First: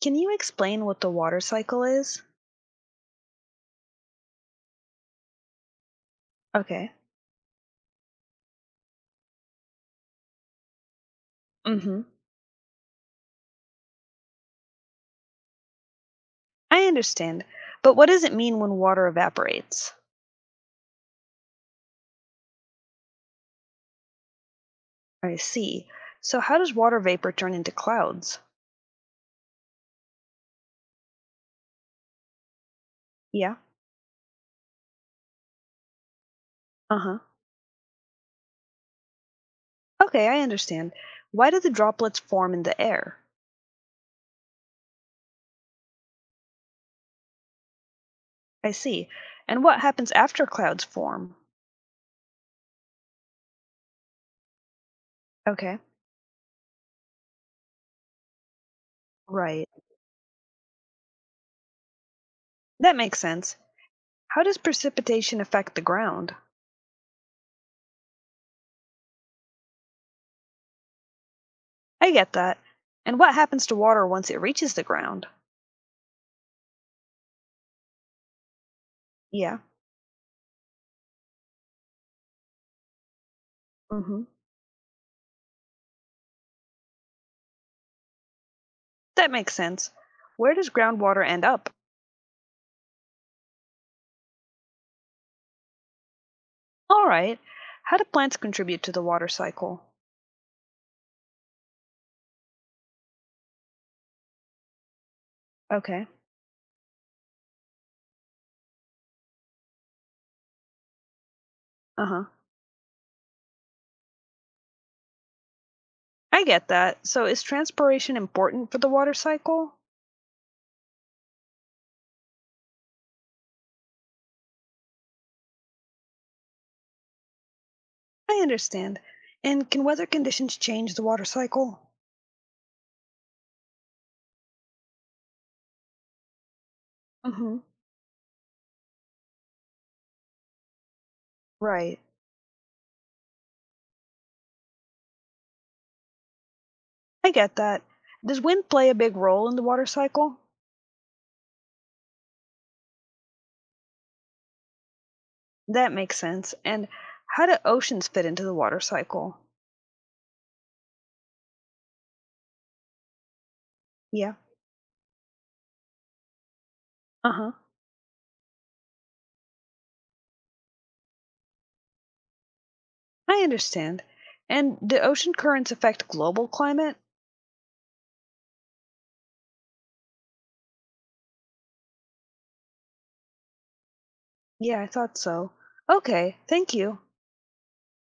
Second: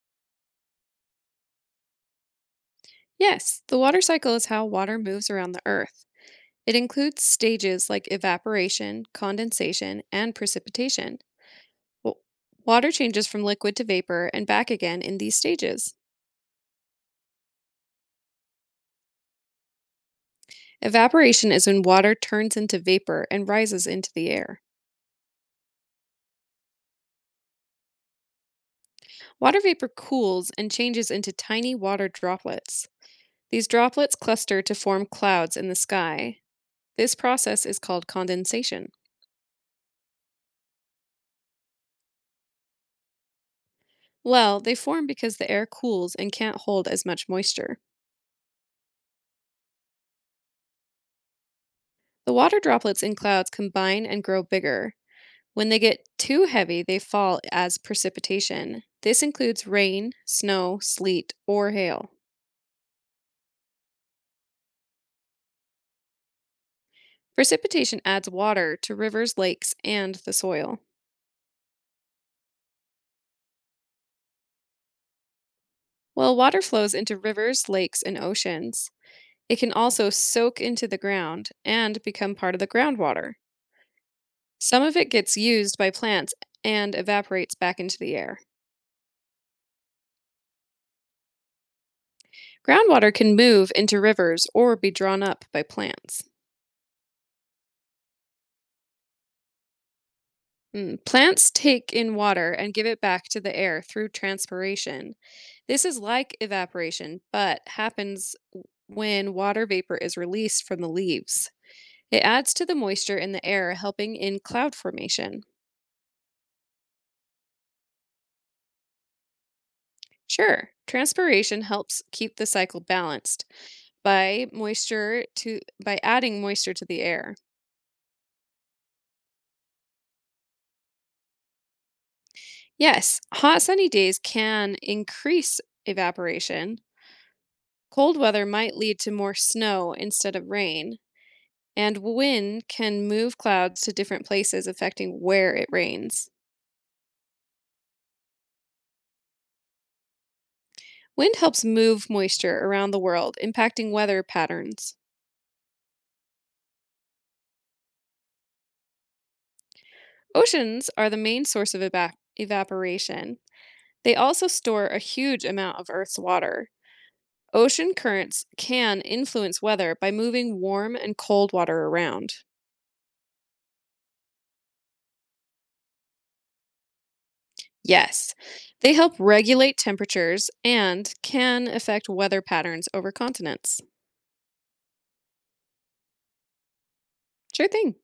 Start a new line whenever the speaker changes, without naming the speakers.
Can you explain what the water cycle is?
Yes, the water cycle is how water moves around the Earth. It
Okay.
includes stages like evaporation, condensation, and precipitation.
Mhm.
W- Water changes from liquid to vapor and back again in these stages.
I understand. But what does it mean when water evaporates?
Evaporation is when water turns into vapor and rises into the air.
I see. So how does water vapor turn into clouds?
Water vapor cools and changes into tiny water droplets.
Yeah.
These droplets cluster to form clouds in the sky. This
Uh-huh.
process is called condensation.
Okay, I understand. Why do the droplets form in the air?
Well, they form because the air cools and can't hold as much moisture.
I see. And what happens after clouds form?
The water droplets in clouds combine and grow bigger. When they
Okay.
get too heavy, they fall as precipitation. This includes
Right.
rain, snow, sleet, or hail.
That makes sense. How does precipitation affect the ground?
Precipitation adds water to rivers, lakes, and the soil.
I get that. And what happens to water once it reaches the ground?
While water flows into rivers, lakes, and oceans, it
Yeah.
can also soak into the ground and become part of the groundwater.
Mhm.
Some of it gets used by plants and evaporates back into the air.
That makes sense. Where does groundwater end up?
Groundwater can move into rivers or be drawn up by plants.
All right. How do plants contribute to the water cycle?
Plants take in water and give it back to the air through transpiration. This is
Okay.
like evaporation, but happens when water vapor is released from the leaves.
Uh
It
huh.
adds to the moisture in the air, helping in cloud formation.
I get that. So is transpiration important for the water cycle?
Sure, transpiration helps keep the cycle balanced by adding moisture to the air.
I understand. And can weather conditions change the water cycle?
Yes, hot sunny days can increase evaporation.
Mm hmm.
Cold weather might lead to more snow instead of rain, and
Right.
wind can move clouds to different places, affecting where it rains.
I get that. Does wind play a big role in the water cycle?
Wind helps move moisture around the world, impacting weather patterns.
That makes sense. And how do oceans fit into the water cycle?
Oceans are the main source of evaporation. They
Yeah.
also store a huge amount of Earth's water.
Uh huh.
Ocean currents can influence weather by moving warm and cold water around.
I understand. And do ocean currents affect global climate?
Yes, they help regulate temperatures and can affect weather patterns over continents.
Yeah, I thought so. Okay, thank you.
Sure thing.